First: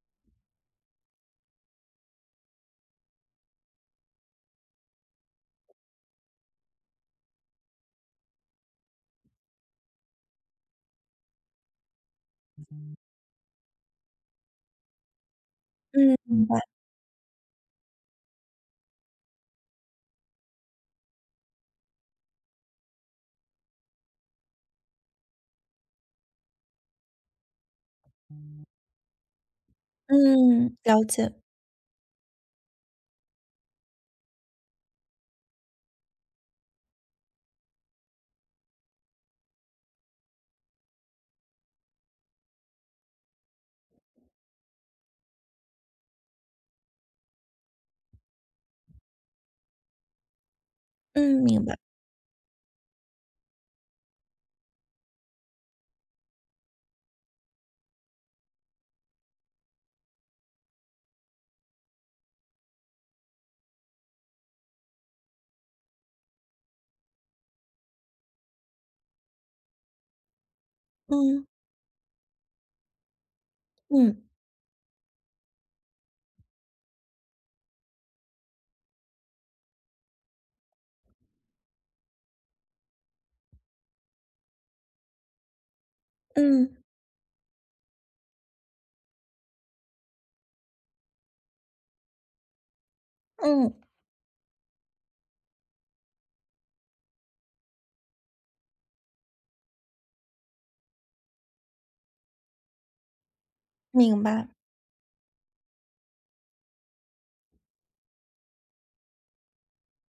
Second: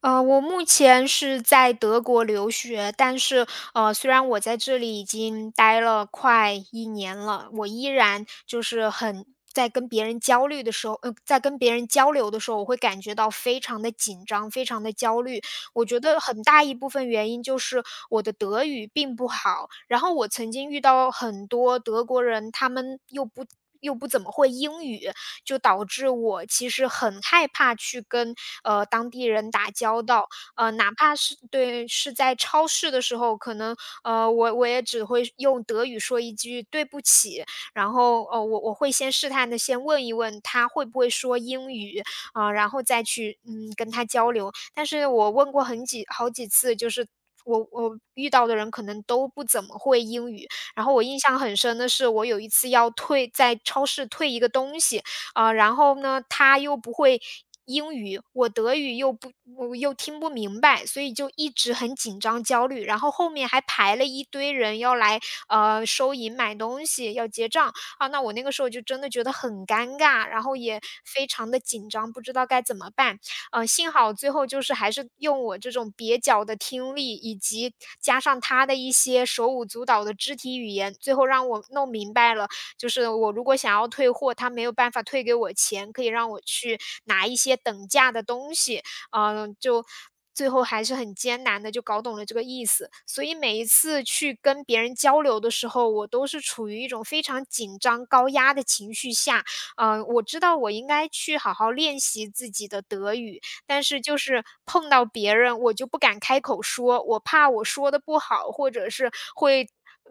我目前是在德国留学，但是，虽然我在这里已经待了快一年了，我依然就是很在跟别人焦虑的时候在跟别人交流的时候，我会感觉到非常的紧张，非常的焦虑。我觉嗯，得很明白。大一部分原因就是我的德语并不好，然后我曾经遇到很多德国人，他们又不怎么会英语，就导致我其实很害怕去跟当地人打交道，嗯，哪了怕解。是对是在超市的时候，可能呃我我也只会用德语说一句对不起，然后呃我我会先试探的先问一问他会不会说英语啊、然后再去嗯跟他交流。但是我问过好几次，就是我遇到的人可能都不怎么会英语。然后我印象嗯，很明白。深的是，我有一次要退在超市退一个东西，啊，然后呢，他又不会英语，我又听不明白，所以就一直很紧张焦虑。然后后面还排了一堆人要来，收银买东西，要结账啊。那我那个时候就真的觉得很尴尬，然后也非嗯常的紧张，不知道该怎么办。幸好嗯最后就是还是用我这种蹩脚的听力，以及加上他的一些手舞足蹈的肢体语言，最后让我弄明白了。就是我如果想要退货，他没有办法退给我钱，可以让我嗯去拿一些等价的东西，嗯，就最后还是很艰难的就搞懂了这个意思。所以每一嗯，次去跟别人交流的时候，我都是处于一种非常紧张、高压的情绪下，嗯，我知道我应该去好好练习自己的德语，但是就明是白。碰到别人，我就不敢开口说，我怕我说的不好，或者是会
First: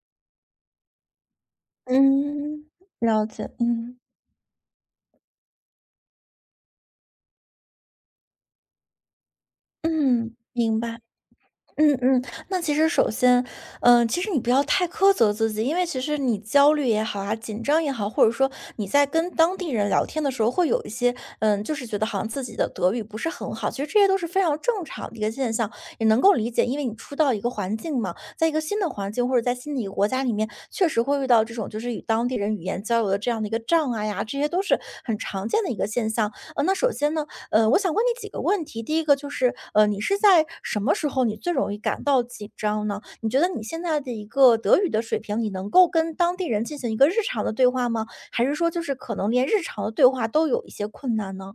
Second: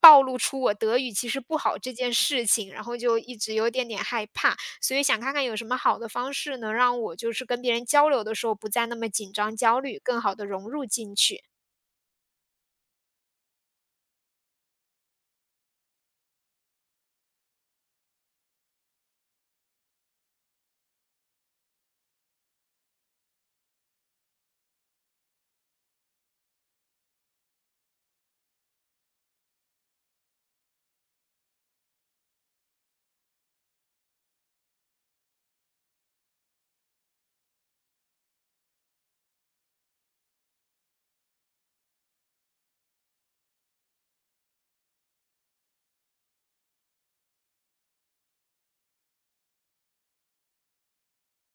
暴露出我德语其实不好这件事嗯，情，然后就了一解。直有点嗯点害怕。所以想看看有什么好的方式能让我就是跟别人交流的时候不再那么紧张焦虑，更嗯，好的融明入白。进去。嗯嗯，那其实首先，其实你不要太苛责自己，因为其实你焦虑也好啊，紧张也好，或者说你在跟当地人聊天的时候，会有一些，就是觉得好像自己的德语不是很好，其实这些都是非常正常的一个现象，也能够理解，因为你初到一个环境嘛，在一个新的环境或者在新的一个国家里面，确实会遇到这种就是与当地人语言交流的这样的一个障碍呀，这些都是很常见的一个现象。那首先呢，我想问你几个问题。第一个就是，你是在什么时候你最容易感到紧张呢？你觉得你现在的一个德语的水平，你能够跟当地人进行一个日常的对话吗？还是说就是可能连日常的对话都有一些困难呢？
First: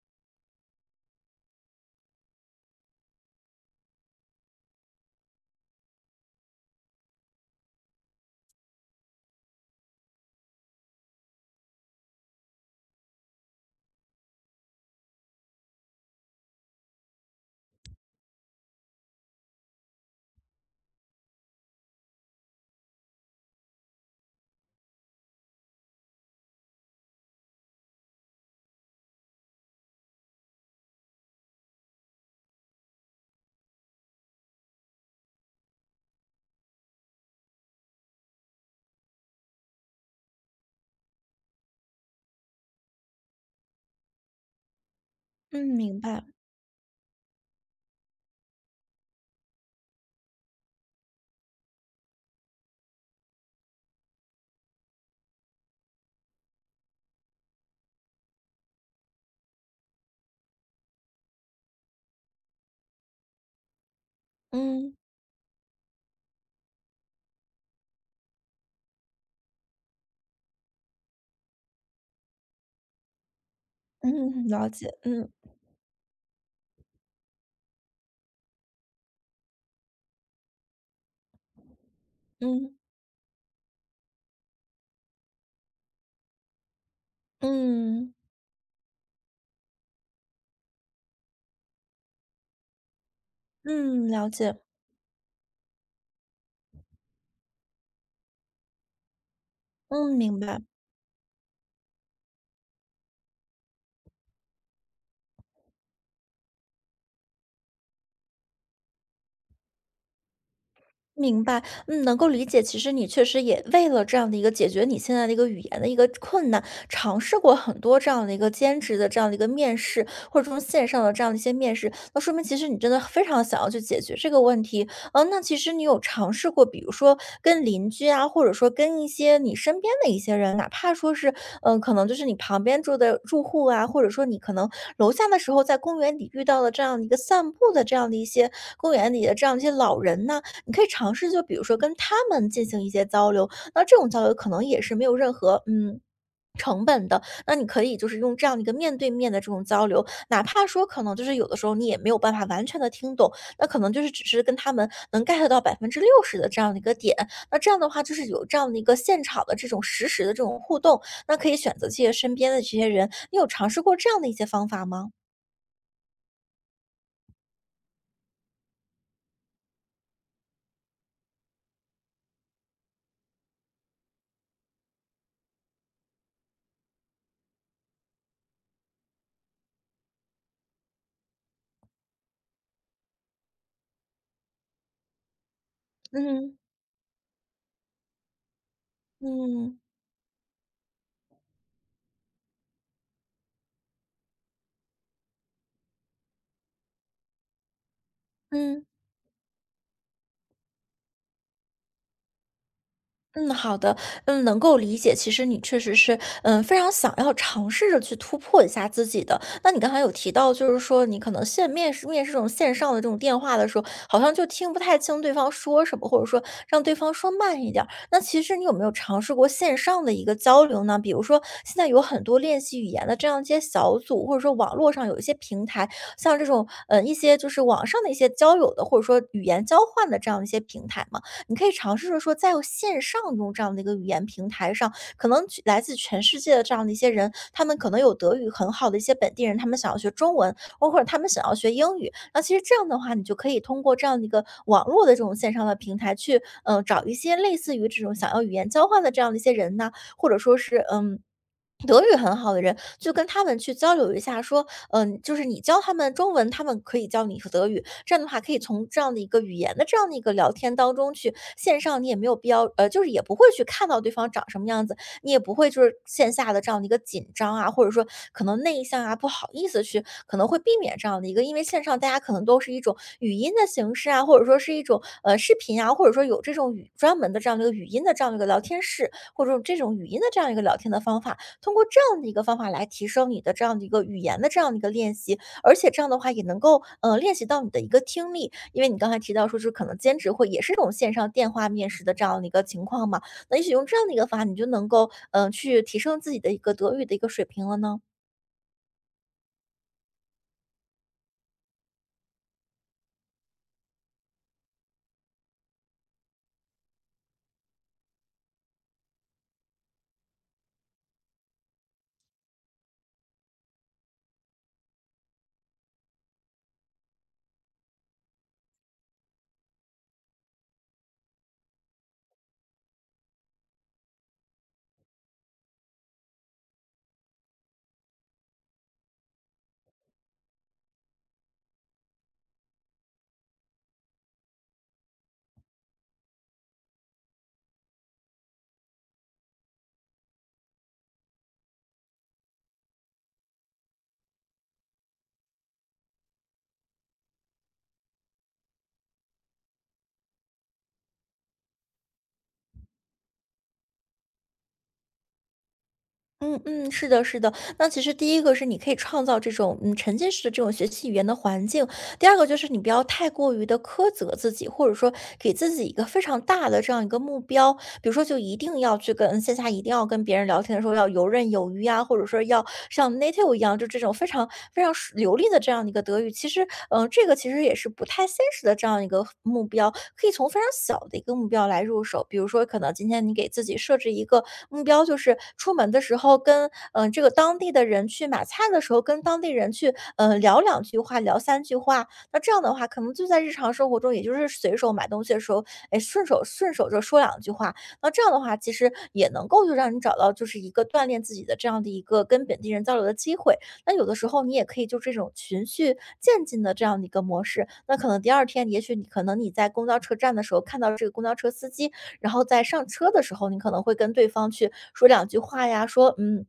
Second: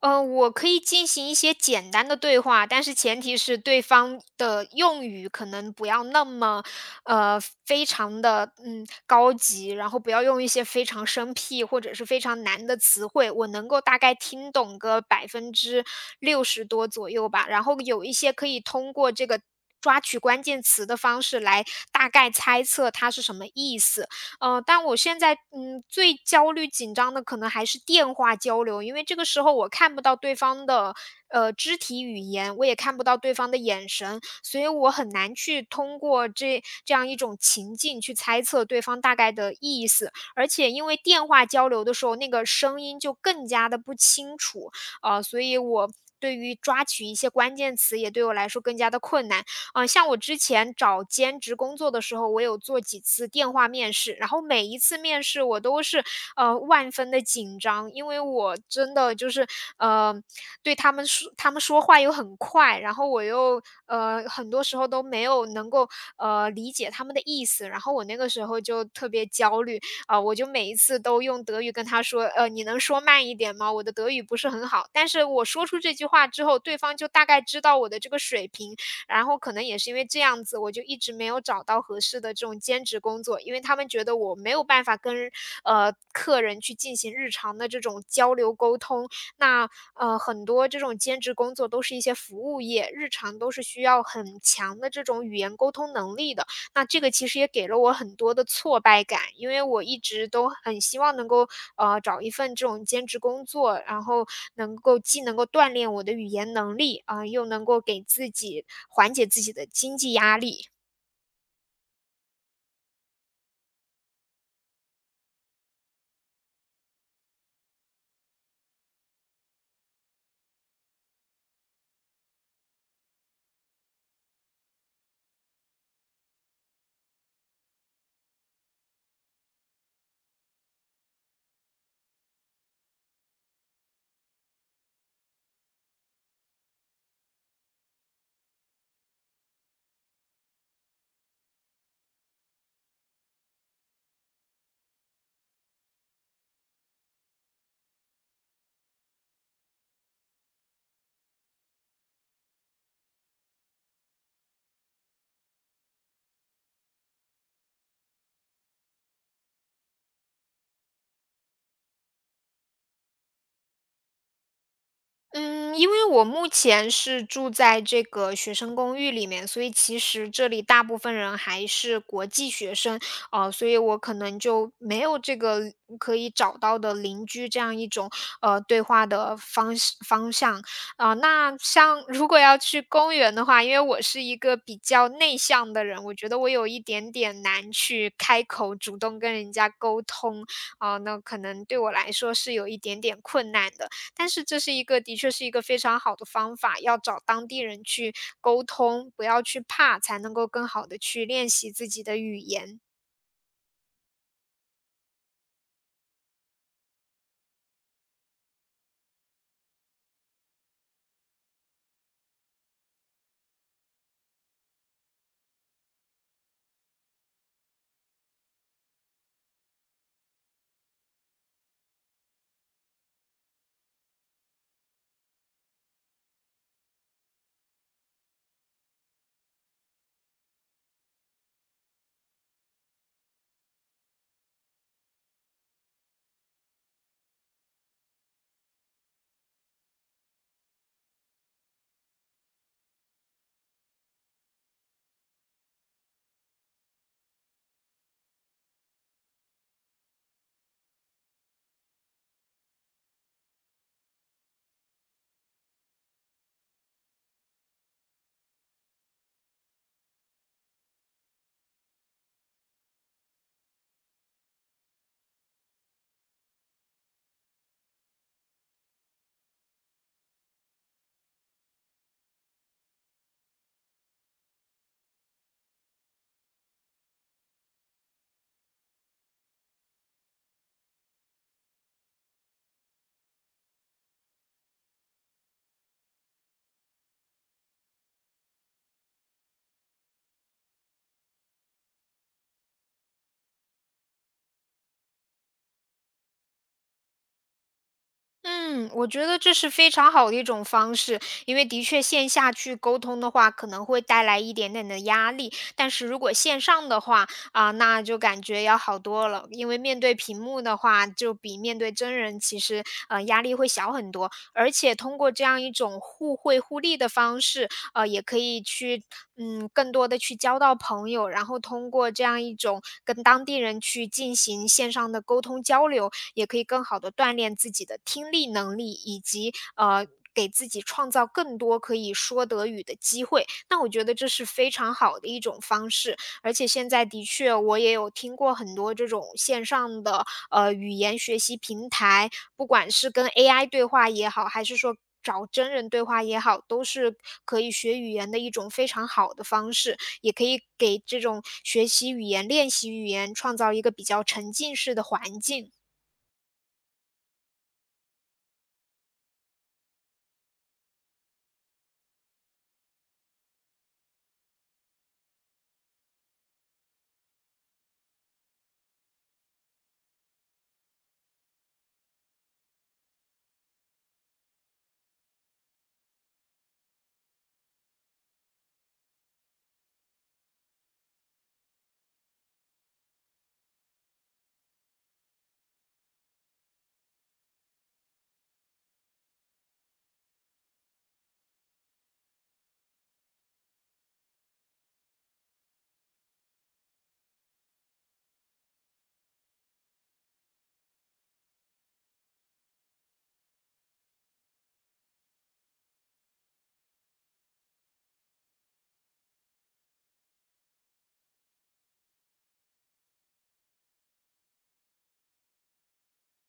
我可以进行一些简单的对话，但是前提是对方的用语可能不要那么，呃，非常的嗯高级，然后不要用一些非常生僻或者是非常难的词汇，我能够大概听懂个60%多左右吧。然后有一些可以通过这个抓取关键词的方式来大概猜测它是什么意思。但我现在，嗯，最焦虑紧张的可能还是电话交流，因为这个时候我看不到对方的，肢体语言，我也看不到对方的眼神，所以我很难去通过这样一种情境去猜测对方大概的意思。而且因为电话交流的时候，那个声音就更加的不清楚，所以嗯，我明白。对于抓取一些关键词也对我来说更加的困难。像我之前找兼职工作的时候，我有做几次电话面试，然后每一次面试我都是，万分的紧张，因为我真的就是，呃，对他们说他们说话又很快，然后我又，很多时候嗯都没有能够，理解他们的意思，然后我那个时候就特别焦虑，啊、我就每一次都用德语跟他说，你能说慢一点吗？我的德语不嗯，是很了好，解。但是嗯我说出这句话之后，对方就大概知道我的这个水平，然后可能也是因为这样子，我就一直没有找到合适的这种嗯兼职工作，因为他们觉得我没有办法跟客人去进行日常的这种嗯交流沟通。那很多这种兼职工作都是一些服务业，日常都是需要嗯，了很解。强的这种语言沟通能力的。那这个其实也给了我很多的挫败感，因为我一嗯，直明都白。很希望能够，找一份这种兼职工作，然后能够既能够锻炼我的语言能力，啊、又能够给自己缓解自己的经济压力。明白，能够理解。其实你确实也为了这样的一个解决你现在的一个语言的一个困难，尝试过很多这样的一个兼职的这样的一个面试，或者这种线上的这样的一些面试，那说明其实你真的非常想要去解决这个问题。嗯，那其实你有尝试过，比如说跟邻居啊，或者说跟一些你身边的一些人，哪怕说是，可能就是你旁边住的住户啊，或者说你可能楼下的时候在公园里遇到的这样的一个散步的这样的一些公园里的这样一些老人呐、你可以尝试，就比如说跟他们进行一些交流，那这种交流可能也是没有任何成本的，那你可以就是用这样的一个面对面的这种交流，哪怕说可能就是有的时候你也没有办法完全的听懂，那可能就是只是跟他们能 get 到60%的这样的一个点，那这样的话就是有这样的一个现场的这种实时的这种互动，那可以选择这些身边的这些人，你有尝试过这样的一些方法吗？嗯，因为我目前是住在这个学生公寓里面，所以其实这里大部分人还是国际学生，啊，所以我可能就没有这个可以找到的邻居这样一种对话的方式方向啊、那像如果要去公园的话，因为我是一个比较内向的人，我觉得我嗯有一点点难去开口主动跟人家嗯沟通啊、那可能对我来说是有一点点困难的。但是这是一个的确是一个非常好的方法，要找当地人去沟嗯。通，不要去怕，才能够更好的去练习自己的语言。嗯，好的，能够理解。其实你确实是，非常想要尝试着去突破一下自己的。那你刚才有提到，就是说你可能线面试面试这种线上的这种电话的时候，好像就听不太清对方说什么，或者说让对方说慢一点儿。那其实你有没有尝试过线上的一个交流呢？比如说现在有很多练习语言的这样一些小组，或者说网络上有一些平台，像这种，一些就是网上的一些交友的，或者说语言交换的这样一些平台嘛。你可以尝试着说，在线上用这样的一个语言平台上，可能去来自全世界的这样的一些人，他们可能有德语很好的一些本地人，他们想要学中文，或者他们想要学英语。那其实这样的话，你就可以通过这样的一个网络的这种线上的平台去，找一些类似于这种想要语言交换的这样的一些人呐，或者说是德语很好的人，就跟他们去交流一下，说，就是你教他们中文，他们可以教你德语，这样的话可以从这样的一个语言的这样的一个聊天当中去，线上你也没有必要，就是也不会去看到对方长什么样子，你也不会就是线下的这样的一个紧张啊，或者说可能内向啊，不好意思去，可能会避免这样的一个，因为线上大家可能都是一种语音的形式啊，或者说是一种视频啊，或者说有这种语专门的这样的一个语音的这样的一个聊天室，或者这种语音的这样一个聊天的方法，通过这样的一个方法来提升你的这样的一个语言的这样的一个练习，而且这样的话也能够，练习到你的一个听力。因为你刚才提到说是可能兼职会也是这种线上电话面试的这样的一个情况嘛，那也许用这样的一个方法，你就能够，去提升自己的一个德语的一个水平了呢？嗯，我觉得这是非常好的一种方式，因为的确线下去沟通的话，可能会带来一点点的压力，但是如果线上的话，啊，那就感觉要好多了，因为面对屏幕的话，就比面对真人其实，压力会小很多，而且通过这样一种互惠互利的方式，也可以去，嗯，更多的去交到朋友，然后通过这样一种跟当地人去进行线上的沟通交流，也可以更好的锻炼自己的听力能力，以及，给自己创造更多可以说德语的机会。那我觉得这是非常好的一种方式，而且现在的确我也有听过很多这种线上的语言学习平台，不管是跟 AI 对话也好，还是说找真人对话也好，都是可以学语言的一种非常好的方式，也可以给这种学习语言、练习语言创造一个比较沉浸式的环境。嗯嗯，是的是的。那其实第一个是你可以创造这种，沉浸式的这种学习语言的环境，第二个就是你不要太过于的苛责自己，或者说给自己一个非常大的这样一个目标，比如说就一定要去跟线下一定要跟别人聊天的时候要游刃有余啊，或者说要像 native 一样，就这种非常非常熟流利的这样的一个德语。其实，这个其实也是不太现实的这样一个目标，可以从非常小的一个目标来入手，比如说可能今天你给自己设置一个目标，就是出门的时候跟这个当地的人去买菜的时候跟当地人去聊两句话，聊三句话，那这样的话，可能就在日常生活中，也就是随手买东西的时候，哎，顺手顺手就说两句话，那这样的话，其实也能够就让你找到就是一个锻炼自己的这样的一个跟本地人交流的机会。那有的时候你也可以就这种循序渐进的这样的一个模式，那可能第二天，也许你可能你在公交车站的时候看到这个公交车司机，然后在上车的时候，你可能会跟对方去说两句话呀，说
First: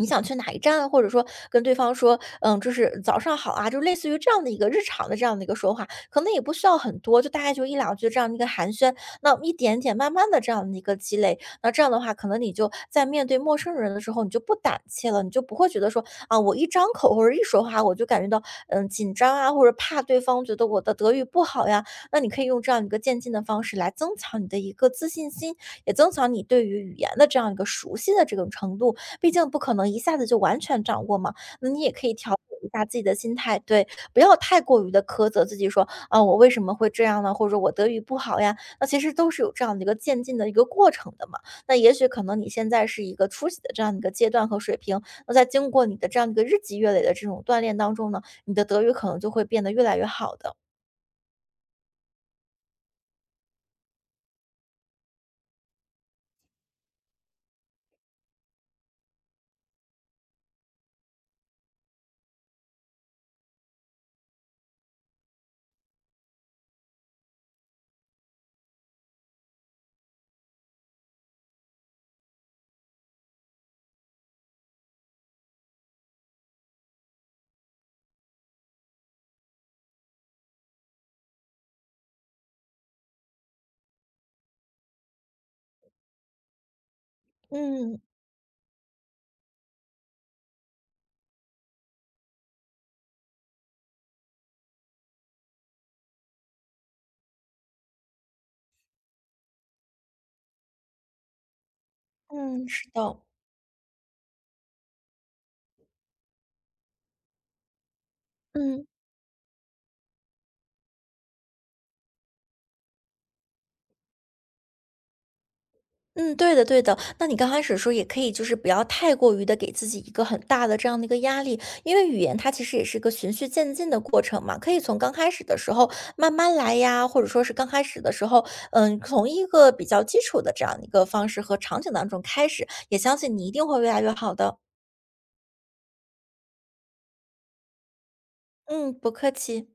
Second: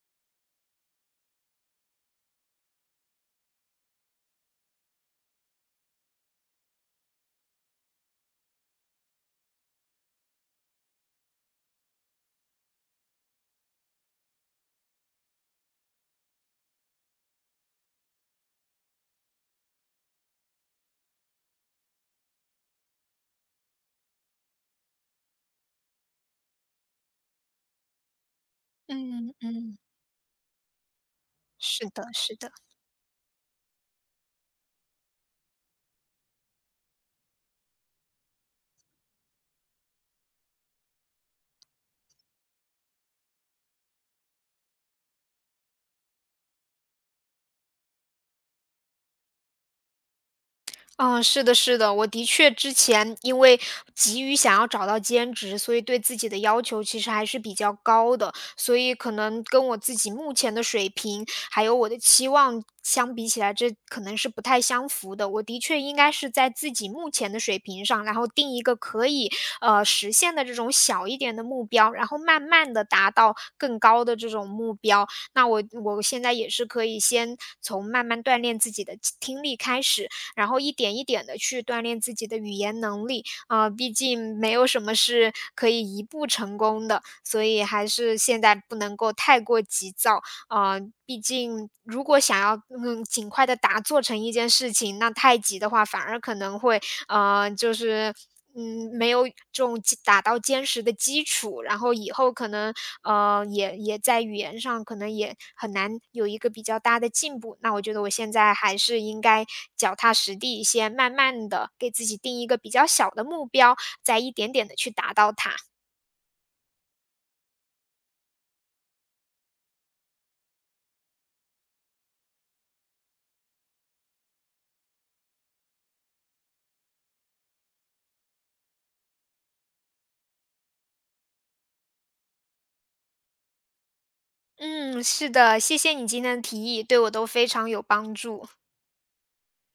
你想去哪一站啊，或者说跟对方说，就是早上好啊，就类似于这样的一个日常的这样的一个说话，可能也不需要很多，就大概就一两句这样的一个寒暄，那一点点慢慢的这样的一个积累，那这样的话，可能你就在面对陌生人的时候，你就不胆怯了，你就不会觉得说啊，我一张口或者一说话，我就感觉到紧张啊，或者怕对方觉得我的德语不好呀，那你可以用这样一个渐进的方式来增强你的一个自信心，也增强你对于语言的这样一个熟悉的这种程度，毕嗯竟不可嗯。能一下子就完全掌握嘛，那你是也的，可以是调的。整一下自己的心态，对，不要太过于的苛责自己说，啊，我为什么会这样呢？或者我德语不好呀，那其实都是有这样的一个渐进的一个过程的嘛。那也许可能你现在是一个初级的这样的一个阶段和水平，那在经过你的这样一个日积月累的这种锻炼当中呢，你的德语可能就会变得越来越好的。嗯，是的，是的，我的确之前因为急于想要找到兼职，所以对自己的要求其实还是比较高的，所以可能跟我自己目前的水平还有我的期望相比起来，这可能是不太相符的。我的确应该是在自己目前的水平上，然后定一个可以实现的这种小一点的目标，然后慢慢的达到更高的这种目标。那我现在也是可以先从慢慢锻炼自己的听力开始，然后一点一点的去锻炼自己的语言能力。啊，毕竟没有什么是可以一步成功的，所以还嗯，是现在不能够太过急躁。啊，毕竟如果想要，嗯，尽快的做成一件事情，那太急的话，反而可能会嗯，就是，嗯，没有这种打到坚实的基础，然后以后可嗯，能，是的，也在语言上可能也很难有一个比较大的进步。那我觉得我现在还嗯。是应该脚踏实地先慢慢的给自己定一个比较小的目标，再一点点的去达到它。嗯，对的对的。那你刚开始说也可以，就是不要太过于的给自己一个很大的这样的一个压力，因为语言它其实也是一个循序渐进的过程嘛，可以从刚开始的时候慢慢来呀，或者说是刚开始的时候，从一个比较基础的这样一个方式和场景当中开始，也相信你一定会越来越好的。嗯，是的，谢谢你今天的提议，对我都非常有帮助。嗯，不客气。